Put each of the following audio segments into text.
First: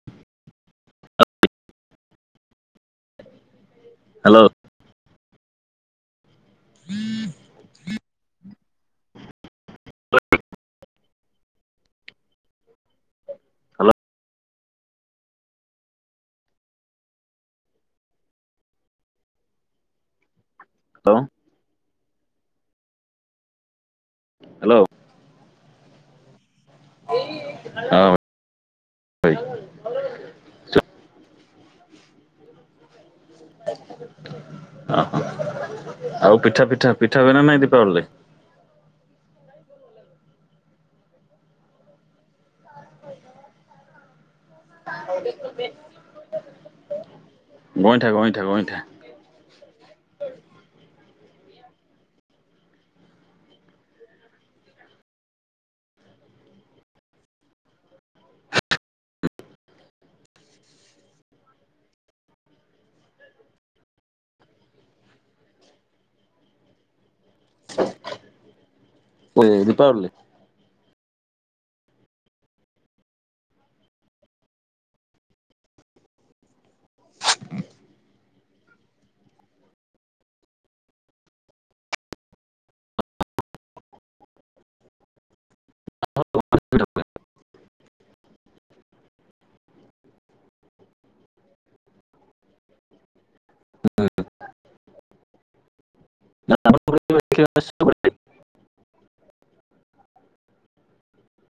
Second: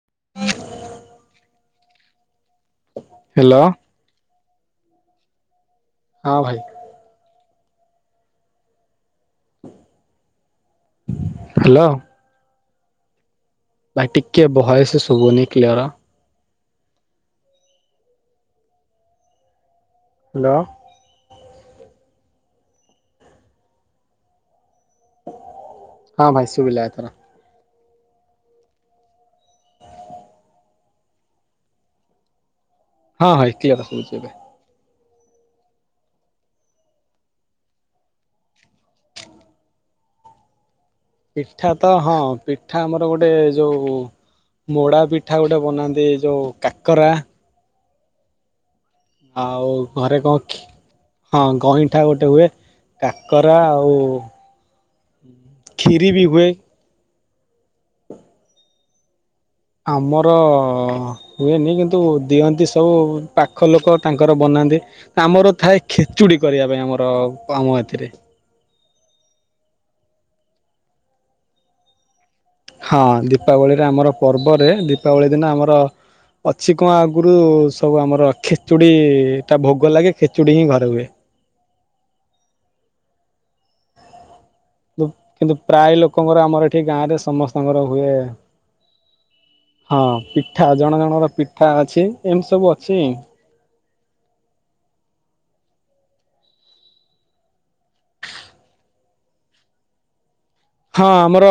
[unintelligible] Hello. Hello. ହଁ ଭାଇ। [unintelligible] Hello. Hello ଭଇ ଟିକେ ଭଏସେ ସୁବୁନି କ୍ଲିଅର। ହାଲୋ। [inaudible] ହାଲୋ। ହଁ ଭାଇ ଶୁବିିଲା ଏଥର। ହଁ [unintelligible] ଭାଇ ହଁ ଭାଇ କ୍ଲିଅର ଶୁଭୁଚି ଏବେ। [unintelligible] ଆଉ ପିଠା-ପିଠା-ପିଠା ହୁଏ ନା ନାଇଁ ଦୀପାବଳୀ ରେ? ପିଠା ତ ହଁ ପିଠା ଆମର ଗୋଟେ ଯୋଉ ମୋଡ଼ା ପିଠା ଗୋଟେ ବନାନ୍ତି ଏଇ ଯୋଉ କାକରା। ଗଇଁଠା-ଗଇଁଠା-ଗଇଁଠା। ଆଉ ଘରେ କଣ ଖି ହଁ ଗଇଁଠା ଗୋଟେ ହୁଏ, କାକରା ଆଉ ଖୀରି ବି ହୁଏ। ଆମର ହୁଏନି କିନ୍ତୁ ଦିଅନ୍ତି ସବୁ ପାଖ ଲୋକ ତାଙ୍କର ବନାନ୍ତି। ଆମର ଥାଏ ଖେଚୁଡି କରିବା ପାଇଁ ଆମର ଆମ ଏଥିରେ। [unintelligible] ଦୀପାବଳୀ ରେ? ହଁ ଦୀପାବଳୀରେ ଆମର ପର୍ବରେ ଦୀପାବଳୀ ଦିନ ଆମର ଅଛି କଣ ଆଗୁରୁ ସବୁ ଆମର ଖେଚୁଡ଼ିଟା ଭୋଗ ଲାଗେ, ଖେଚୁଡ଼ି ହିଁ ଘରେ ହୁଏ। କିନ୍ତୁ-କିନ୍ତୁ ପ୍ରାୟ ଲୋକଙ୍କର ଆମର ଏଠି ଗାଁ ରେ ସମସ୍ତଙ୍କର ହୁଏ। ହଁ ପିଠା ଜଣ ଜଣଙ୍କର ପିଠା ଅଛି, ଏମ୍ତି ସବୁ ଅଛି। [inaudible] ହଁ ଆମର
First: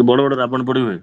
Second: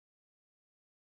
ଯୋଉ ବଡ-ବଡ ରାବଣ ପୋଡି ହୁଏ।